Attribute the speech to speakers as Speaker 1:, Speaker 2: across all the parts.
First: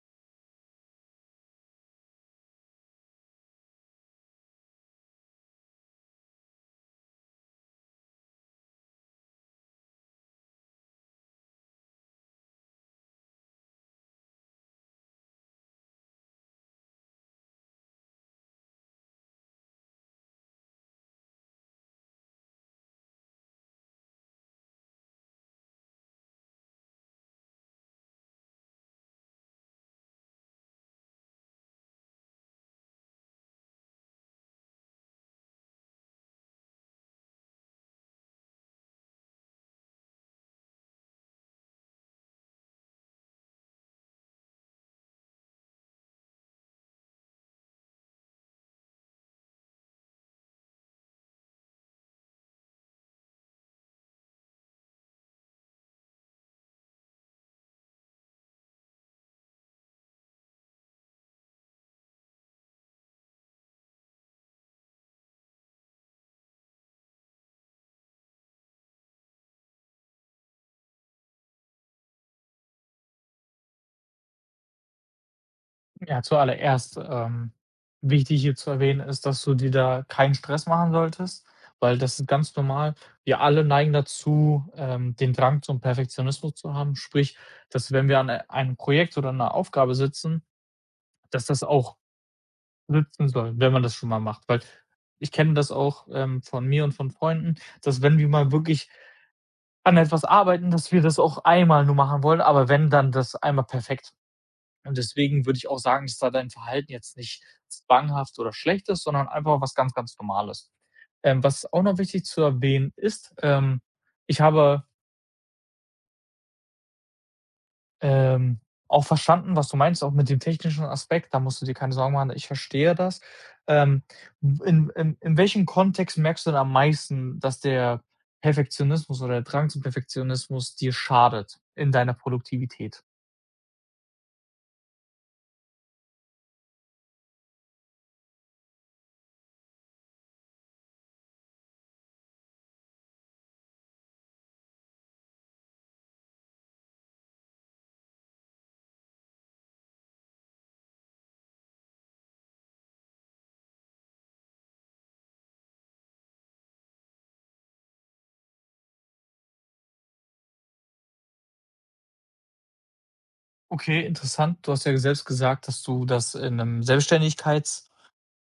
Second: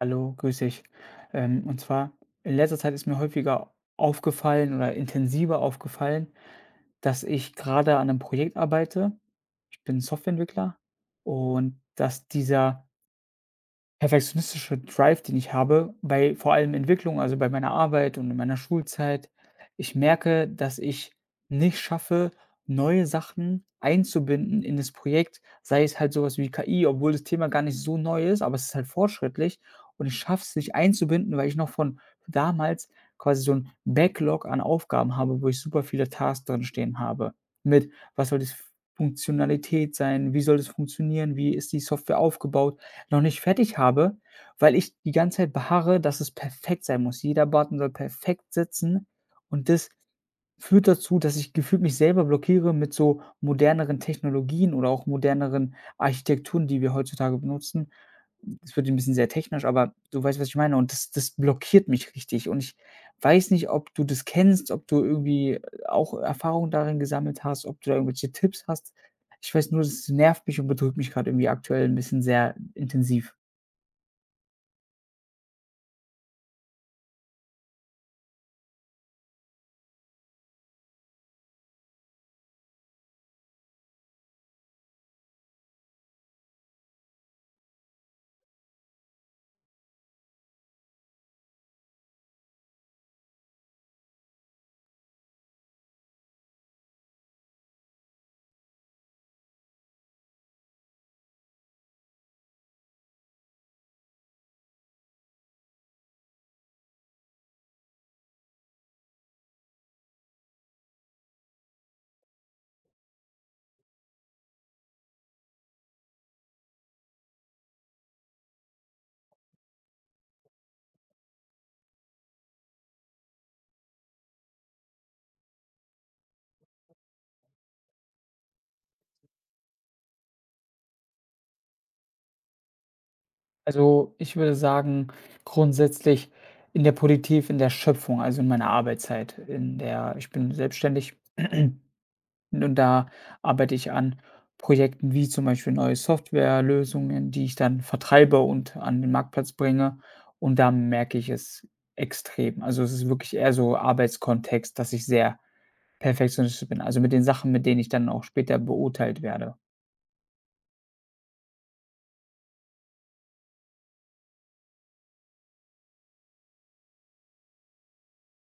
Speaker 1: Hallo, grüß dich. Und zwar, in letzter Zeit ist mir häufiger aufgefallen oder intensiver aufgefallen, dass ich gerade an einem Projekt arbeite. Ich bin Softwareentwickler und dass dieser perfektionistische Drive, den ich habe, bei vor allem Entwicklung, also bei meiner Arbeit und in meiner Schulzeit. Ich merke, dass ich nicht schaffe, neue Sachen einzubinden in das Projekt, sei es halt sowas wie KI, obwohl das Thema gar nicht so neu ist, aber es ist halt fortschrittlich und ich schaffe es nicht einzubinden, weil ich noch von damals quasi so ein Backlog an Aufgaben habe, wo ich super viele Tasks drin stehen habe. Mit was soll das Funktionalität sein? Wie soll das funktionieren? Wie ist die Software aufgebaut? Noch nicht fertig habe, weil ich die ganze Zeit beharre, dass es perfekt sein muss. Jeder Button soll perfekt sitzen und das führt dazu, dass ich gefühlt mich selber blockiere mit so moderneren Technologien oder auch moderneren Architekturen, die wir heutzutage benutzen. Das wird ein bisschen sehr technisch, aber du weißt, was ich meine und das blockiert mich richtig und ich weiß nicht, ob du das kennst, ob du irgendwie auch Erfahrung darin gesammelt hast, ob du da irgendwelche Tipps hast. Ich weiß nur, das nervt mich und bedrückt mich gerade irgendwie aktuell ein bisschen sehr intensiv.
Speaker 2: Ja, zuallererst, wichtig hier zu erwähnen ist, dass du dir da keinen Stress machen solltest, weil das ist ganz normal. Wir alle neigen dazu, den Drang zum Perfektionismus zu haben. Sprich, dass wenn wir an einem Projekt oder einer Aufgabe sitzen, dass das auch sitzen soll, wenn man das schon mal macht. Weil ich kenne das auch von mir und von Freunden, dass wenn wir mal wirklich an etwas arbeiten, dass wir das auch einmal nur machen wollen, aber wenn dann das einmal perfekt und deswegen würde ich auch sagen, dass da dein Verhalten jetzt nicht zwanghaft oder schlecht ist, sondern einfach was ganz, ganz Normales. Was auch noch wichtig zu erwähnen ist, ich habe, ähm, auch verstanden, was du meinst, auch mit dem technischen Aspekt, da musst du dir keine Sorgen machen, ich verstehe das. Ähm, in welchem Kontext merkst du denn am meisten, dass der Perfektionismus oder der Drang zum Perfektionismus dir schadet in deiner Produktivität?
Speaker 1: Also, ich würde sagen, grundsätzlich in der Politik, in der Schöpfung, also in meiner Arbeitszeit, in der ich bin selbstständig und da arbeite ich an Projekten wie zum Beispiel neue Softwarelösungen, die ich dann vertreibe und an den Marktplatz bringe. Und da merke ich es extrem. Also, es ist wirklich eher so Arbeitskontext, dass ich sehr perfektionistisch bin, also mit den Sachen, mit denen ich dann auch später beurteilt werde.
Speaker 2: Okay, interessant. Du hast ja selbst gesagt, dass du das in einem Selbstständigkeits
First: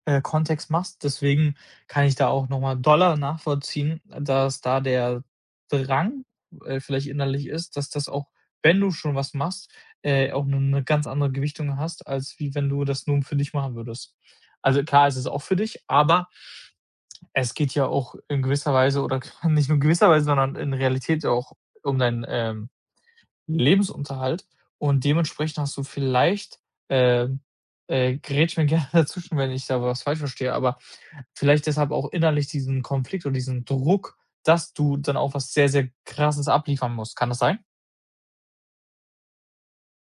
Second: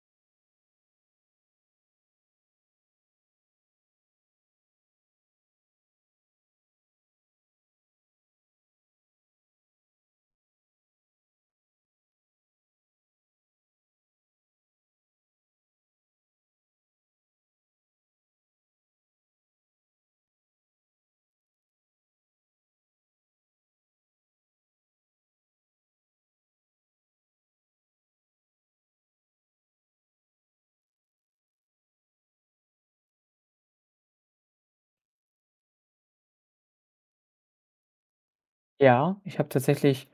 Speaker 2: Kontext machst. Deswegen kann ich da auch nochmal mal doller nachvollziehen, dass da der Drang, vielleicht innerlich ist, dass das auch, wenn du schon was machst, auch eine ganz andere Gewichtung hast, als wie wenn du das nun für dich machen würdest. Also, klar, es ist auch für dich, aber es geht ja auch in gewisser Weise oder nicht nur in gewisser Weise, sondern in Realität auch um dein, Lebensunterhalt und dementsprechend hast du vielleicht, ähm grätsch mir gerne dazwischen, wenn ich da was falsch verstehe, aber vielleicht deshalb auch innerlich diesen Konflikt oder diesen Druck, dass du dann auch was sehr, sehr Krasses abliefern musst. Kann das sein?
Speaker 1: Ja, ich habe tatsächlich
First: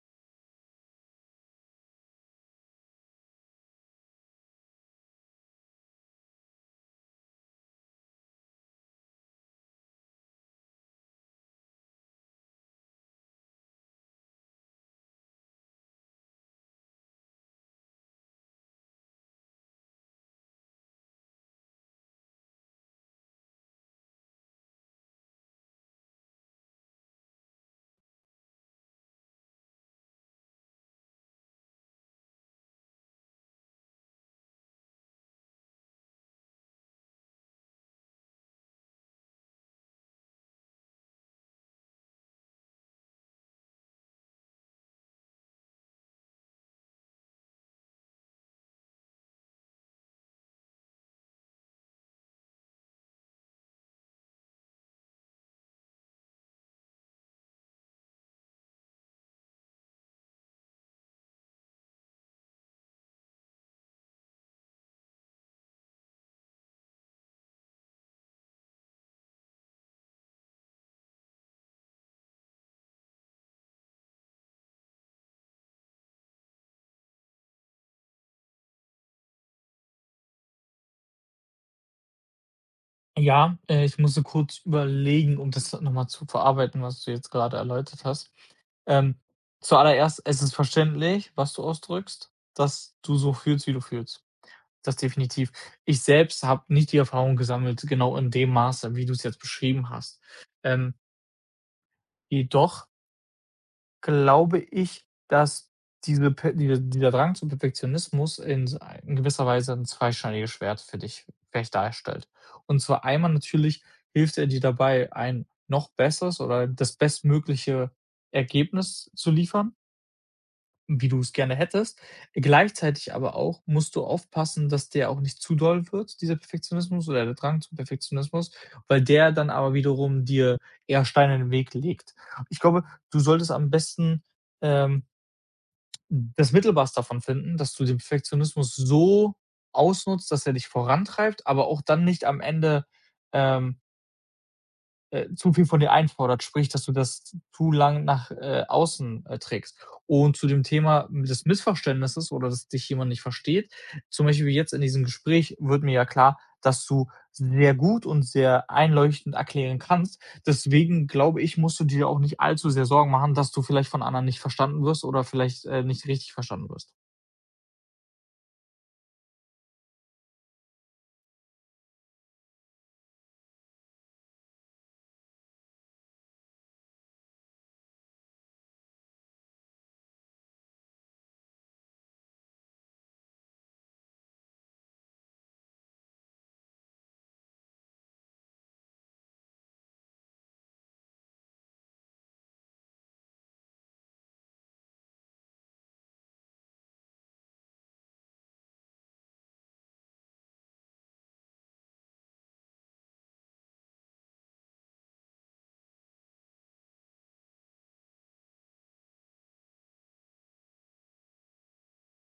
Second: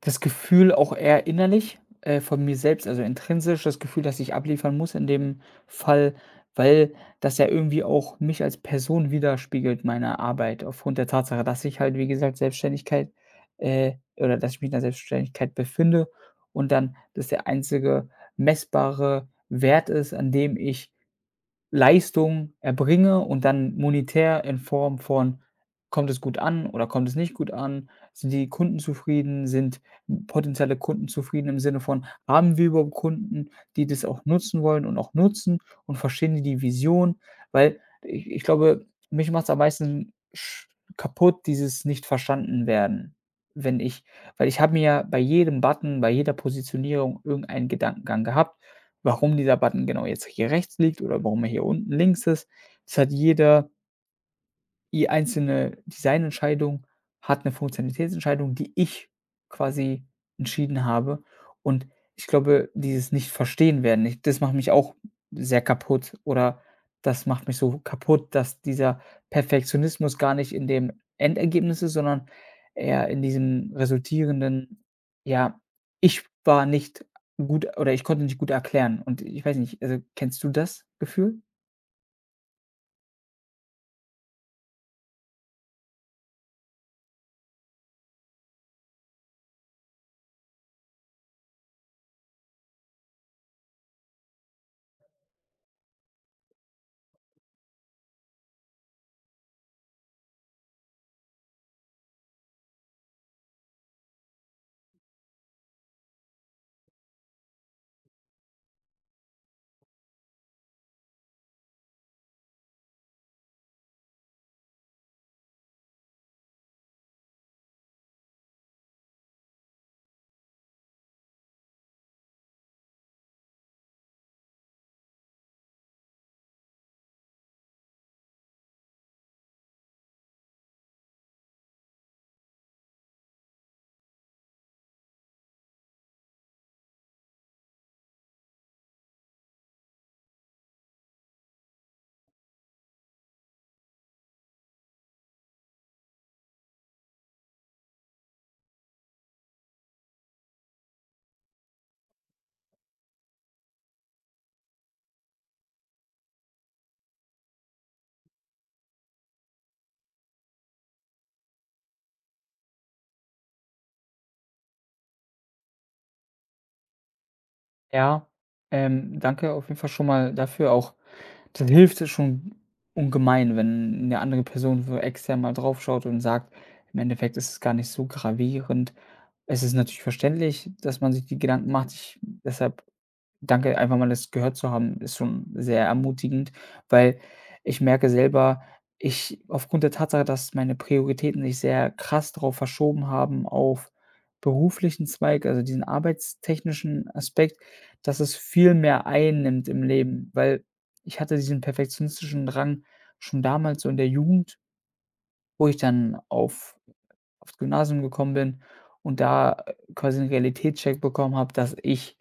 Speaker 1: das Gefühl auch eher innerlich, von mir selbst, also intrinsisch das Gefühl, dass ich abliefern muss in dem Fall, weil das ja irgendwie auch mich als Person widerspiegelt, meine Arbeit, aufgrund der Tatsache, dass ich halt, wie gesagt, Selbstständigkeit, oder dass ich mich in der Selbstständigkeit befinde und dann das der einzige messbare Wert ist, an dem ich Leistung erbringe und dann monetär in Form von: Kommt es gut an oder kommt es nicht gut an? Sind die Kunden zufrieden? Sind potenzielle Kunden zufrieden im Sinne von: Haben wir überhaupt Kunden, die das auch nutzen wollen und auch nutzen und verstehen die Vision? Weil ich glaube, mich macht's am meisten sch kaputt, dieses Nicht-Verstanden-Werden, wenn ich weil ich habe mir ja bei jedem Button, bei jeder Positionierung irgendeinen Gedankengang gehabt warum dieser Button genau jetzt hier rechts liegt oder warum er hier unten links ist. Das hat jeder die einzelne Designentscheidung hat eine Funktionalitätsentscheidung, die ich quasi entschieden habe. Und ich glaube, dieses Nicht-Verstehen werden nicht das macht mich auch sehr kaputt oder das macht mich so kaputt, dass dieser Perfektionismus gar nicht in dem Endergebnis ist, sondern eher in diesem resultierenden, ja, ich war nicht gut oder ich konnte nicht gut erklären. Und ich weiß nicht, also, kennst du das Gefühl?
Speaker 2: Ja, ich musste kurz überlegen, um das nochmal zu verarbeiten, was du jetzt gerade erläutert hast. Ähm, Zuallererst, es ist verständlich, was du ausdrückst, dass du so fühlst, wie du fühlst. Das definitiv. Ich selbst habe nicht die Erfahrung gesammelt, genau in dem Maße, wie du es jetzt beschrieben hast. Ähm, Jedoch glaube ich, dass diese Pe diese dieser Drang zum Perfektionismus in gewisser Weise ein zweischneidiges Schwert für dich vielleicht darstellt. Und zwar einmal natürlich hilft er dir dabei, ein noch besseres oder das bestmögliche Ergebnis zu liefern, wie du es gerne hättest. Gleichzeitig aber auch musst du aufpassen, dass der auch nicht zu doll wird, dieser Perfektionismus oder der Drang zum Perfektionismus, weil der dann aber wiederum dir eher Steine in den Weg legt. Ich glaube, du solltest am besten, ähm, das Mittelmaß davon finden, dass du den Perfektionismus so ausnutzt, dass er dich vorantreibt, aber auch dann nicht am Ende, ähm zu viel von dir einfordert, sprich, dass du das zu lang nach, außen, trägst. Und zu dem Thema des Missverständnisses oder dass dich jemand nicht versteht, zum Beispiel wie jetzt in diesem Gespräch wird mir ja klar, dass du sehr gut und sehr einleuchtend erklären kannst. Deswegen glaube ich, musst du dir auch nicht allzu sehr Sorgen machen, dass du vielleicht von anderen nicht verstanden wirst oder vielleicht, nicht richtig verstanden wirst.
Speaker 1: Ja, danke auf jeden Fall schon mal dafür auch dann hilft es schon ungemein, wenn eine andere Person so extern mal drauf schaut und sagt: „Im Endeffekt ist es gar nicht so gravierend.“ Es ist natürlich verständlich, dass man sich die Gedanken macht. Ich deshalb Danke, einfach mal das gehört zu haben, ist schon sehr ermutigend, weil ich merke selber, ich aufgrund der Tatsache, dass meine Prioritäten sich sehr krass darauf verschoben haben auf beruflichen Zweig, also diesen arbeitstechnischen Aspekt, dass es viel mehr einnimmt im Leben, weil ich hatte diesen perfektionistischen Drang schon damals so in der Jugend, wo ich dann aufs Gymnasium gekommen bin und da, quasi 'n Realitätscheck bekommen habe, dass ich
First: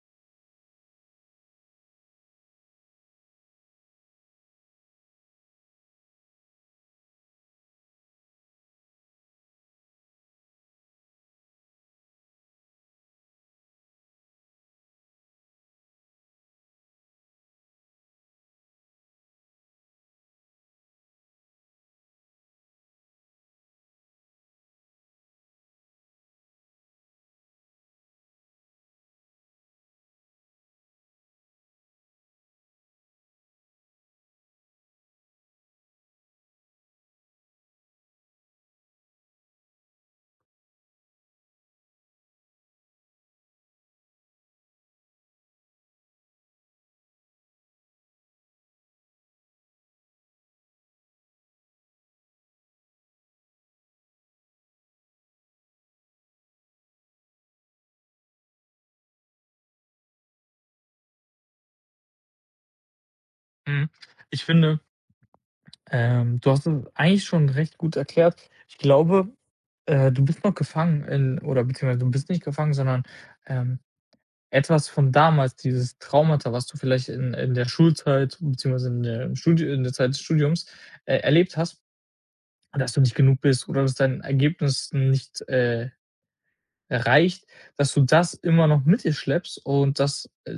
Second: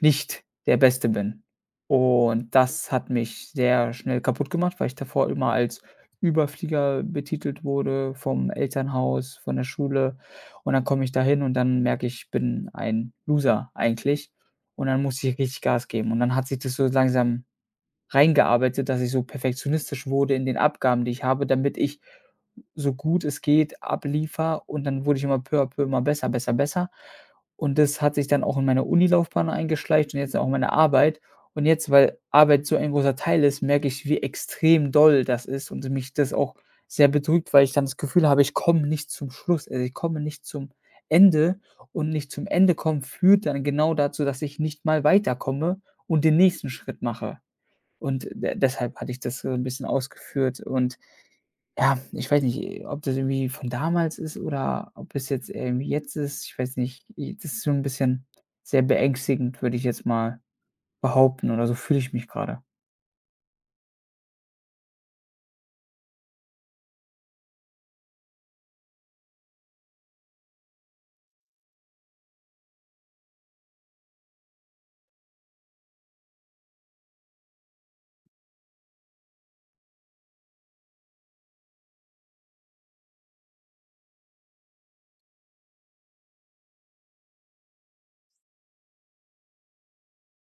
Speaker 1: nicht der Beste bin. Und das hat mich sehr schnell kaputt gemacht, weil ich davor immer als Überflieger betitelt wurde vom Elternhaus, von der Schule. Und dann komme ich da hin und dann merke ich, ich bin ein Loser eigentlich. Und dann musste ich richtig Gas geben. Und dann hat sich das so langsam reingearbeitet, dass ich so perfektionistisch wurde in den Abgaben, die ich habe, damit ich so gut es geht abliefere und dann wurde ich immer peu à peu immer besser, besser, besser. Und das hat sich dann auch in meine Unilaufbahn eingeschleicht und jetzt auch in meine Arbeit. Und jetzt, weil Arbeit so ein großer Teil ist, merke ich, wie extrem doll das ist und mich das auch sehr bedrückt, weil ich dann das Gefühl habe, ich komme nicht zum Schluss. Also, ich komme nicht zum Ende und nicht zum Ende kommen führt dann genau dazu, dass ich nicht mal weiterkomme und den nächsten Schritt mache. Und de deshalb hatte ich das so ein bisschen ausgeführt und ja, ich weiß nicht, ob das irgendwie von damals ist oder ob es jetzt irgendwie jetzt ist. Ich weiß nicht, i das ist so ein bisschen sehr beängstigend, würde ich jetzt mal behaupten oder so fühle ich mich gerade.
Speaker 2: Mhm. Ich finde, du hast es eigentlich schon recht gut erklärt. Ich glaube du bist noch gefangen in oder beziehungsweise du bist nicht gefangen, sondern, ähm, etwas von damals, dieses Traumata, was du vielleicht in der Schulzeit beziehungsweise in der im Studi in der Zeit des Studiums, erlebt hast, dass du nicht genug bist oder dass dein Ergebnis nicht, reicht, dass du das immer noch mit dir schleppst und dass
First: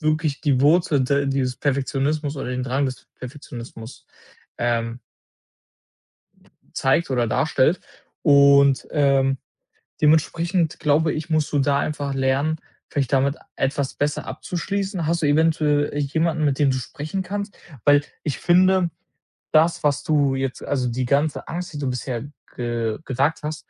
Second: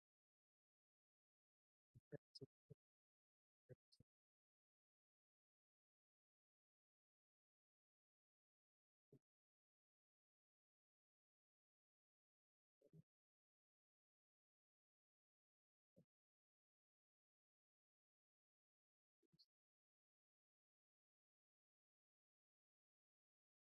Speaker 2: wirklich die Wurzel de dieses Perfektionismus oder den Drang des Perfektionismus, ähm, zeigt oder darstellt und, dementsprechend glaube ich, musst du da einfach lernen, vielleicht damit etwas besser abzuschließen. Hast du eventuell jemanden, mit dem du sprechen kannst? Weil ich finde, das, was du jetzt also die ganze Angst, die du bisher ge gesagt hast,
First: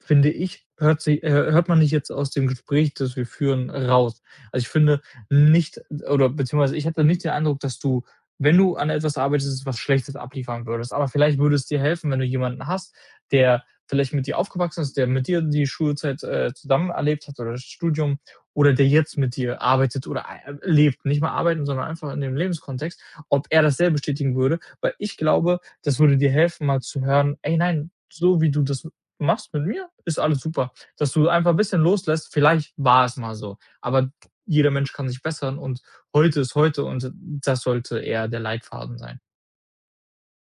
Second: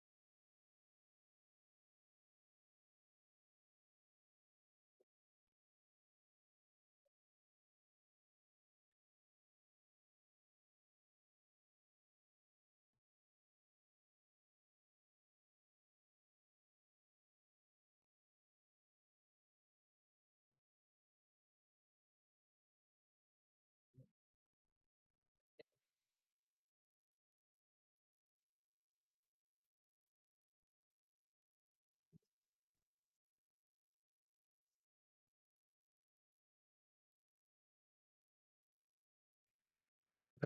Speaker 2: finde ich, hört sie hört man nicht jetzt aus dem Gespräch, das wir führen, raus. Also, ich finde nicht oder beziehungsweise ich hatte nicht den Eindruck, dass du, wenn du an etwas arbeitest, was Schlechtes abliefern würdest. Aber vielleicht würde es dir helfen, wenn du jemanden hast, der vielleicht mit dir aufgewachsen ist, der mit dir die Schulzeit, zusammen erlebt hat oder das Studium oder der jetzt mit dir arbeitet oder ei lebt. Nicht mal arbeiten, sondern einfach in dem Lebenskontext, ob er das selber bestätigen würde. Weil ich glaube, das würde dir helfen, mal zu hören: „Ey, nein, so wie du das machst mit mir, ist alles super. Dass du einfach 'n bisschen loslässt, vielleicht war es mal so, aber jeder Mensch kann sich bessern und heute ist heute und das sollte eher der Leitfaden sein."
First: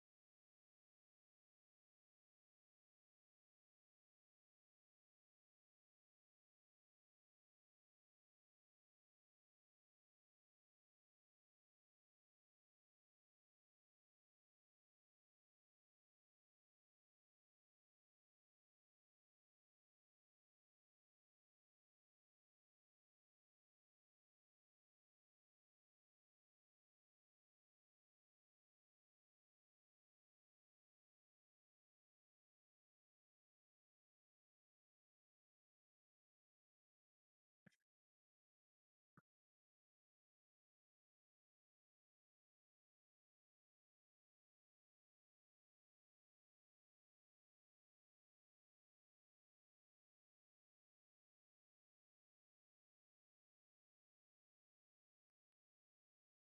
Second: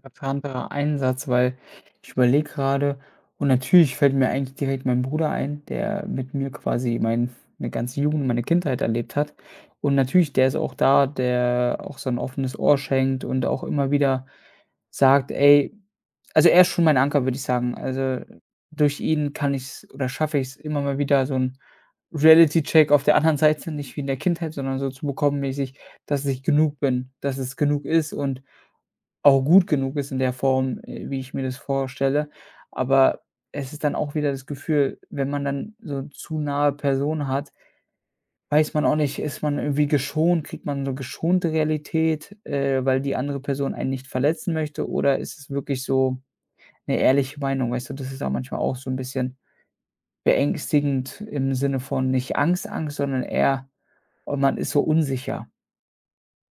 Speaker 1: Verplanter Einsatz, weil ich überlege gerade und natürlich fällt mir eigentlich direkt mein Bruder ein, der mit mir quasi meine ganze Jugend, meine Kindheit erlebt hat. Und natürlich, der ist auch da, der auch so ein offenes Ohr schenkt und auch immer wieder sagt: „Ey“ also, er ist schon mein Anker, würde ich sagen. Also, durch ihn kann ich's oder schaffe ich es immer mal wieder so ein Reality-Check auf der anderen Seite, nicht wie in der Kindheit, sondern so zu bekommen mäßig, dass ich genug bin, dass es genug ist und auch gut genug ist in der Form, wie ich mir das vorstelle. Aber es ist dann auch wieder das Gefühl, wenn man dann so zu nahe Personen hat, weiß man auch nicht, ist man irgendwie geschont, kriegt man so geschonte Realität, weil die andere Person einen nicht verletzen möchte oder ist es wirklich so eine ehrliche Meinung? Weißt du, das ist auch manchmal auch so ein bisschen beängstigend im Sinne von nicht Angst, Angst, sondern eher, und man ist so unsicher.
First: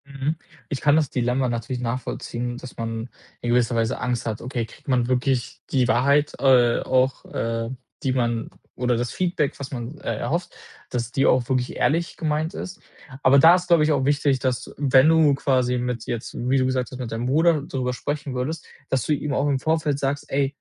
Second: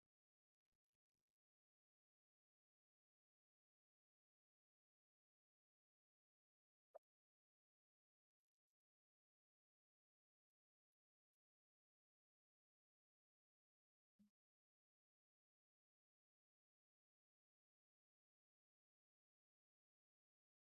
Speaker 2: Mhm. Ich kann das Dilemma natürlich nachvollziehen, dass man in gewisser Weise Angst hat. Okay, kriegt man wirklich die Wahrheit, auch, die man oder das Feedback, was man, erhofft, dass die auch wirklich ehrlich gemeint ist. Aber da ist, glaube ich, auch wichtig, dass wenn du quasi mit jetzt, wie du gesagt hast, mit deinem Bruder darüber sprechen würdest, dass du ihm auch im Vorfeld sagst: „Ey,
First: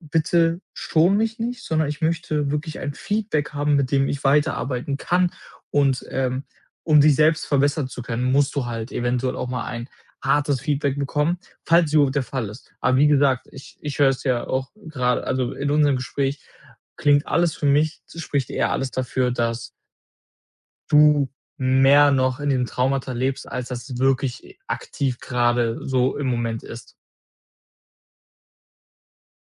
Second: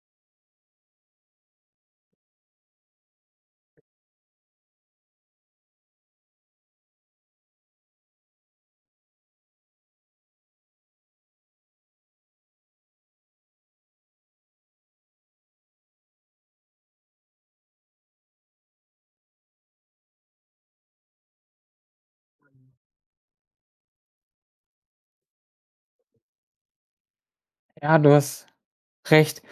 Speaker 2: bitte schon mich nicht, sondern ich möchte wirklich ein Feedback haben, mit dem ich weiterarbeiten kann. Und, um dich selbst verbessern zu können, musst du halt eventuell auch mal ein hartes Feedback bekommen, falls überhaupt der Fall ist." Aber wie gesagt, ich höre es ja auch gerade, also, in unserem Gespräch klingt alles für mich spricht eher alles dafür, dass du mehr noch in dem Traumata lebst, als dass es wirklich aktiv gerade so im Moment ist.
Speaker 1: Ja, du hast recht.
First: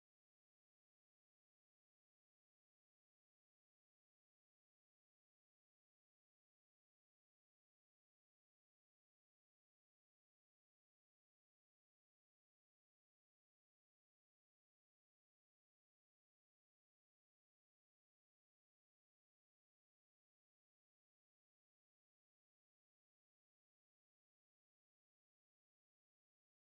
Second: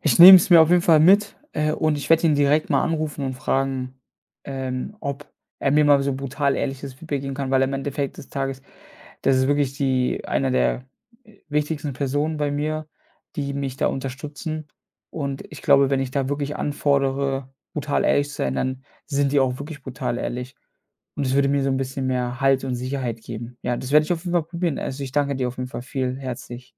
Speaker 1: Ich nehme es mir auf jeden Fall mit, und ich werde ihn direkt mal anrufen und fragen, ob er mir mal so brutal ehrliches Feedback geben kann, weil im Endeffekt des Tages das ist wirklich die einer der, wichtigsten Personen bei mir, die mich da unterstützen. Und ich glaube, wenn ich da wirklich anfordere, brutal ehrlich zu sein, dann sind die auch wirklich brutal ehrlich. Und es würde mir so ein bisschen mehr Halt und Sicherheit geben. Ja, das werde ich auf jeden Fall probieren. Also, ich danke dir auf jeden Fall viel herzlich.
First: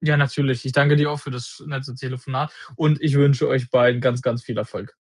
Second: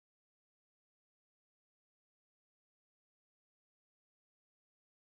Speaker 2: Ja, natürlich. Ich danke dir auch für das nette Telefonat und ich wünsche euch beiden ganz, ganz viel Erfolg.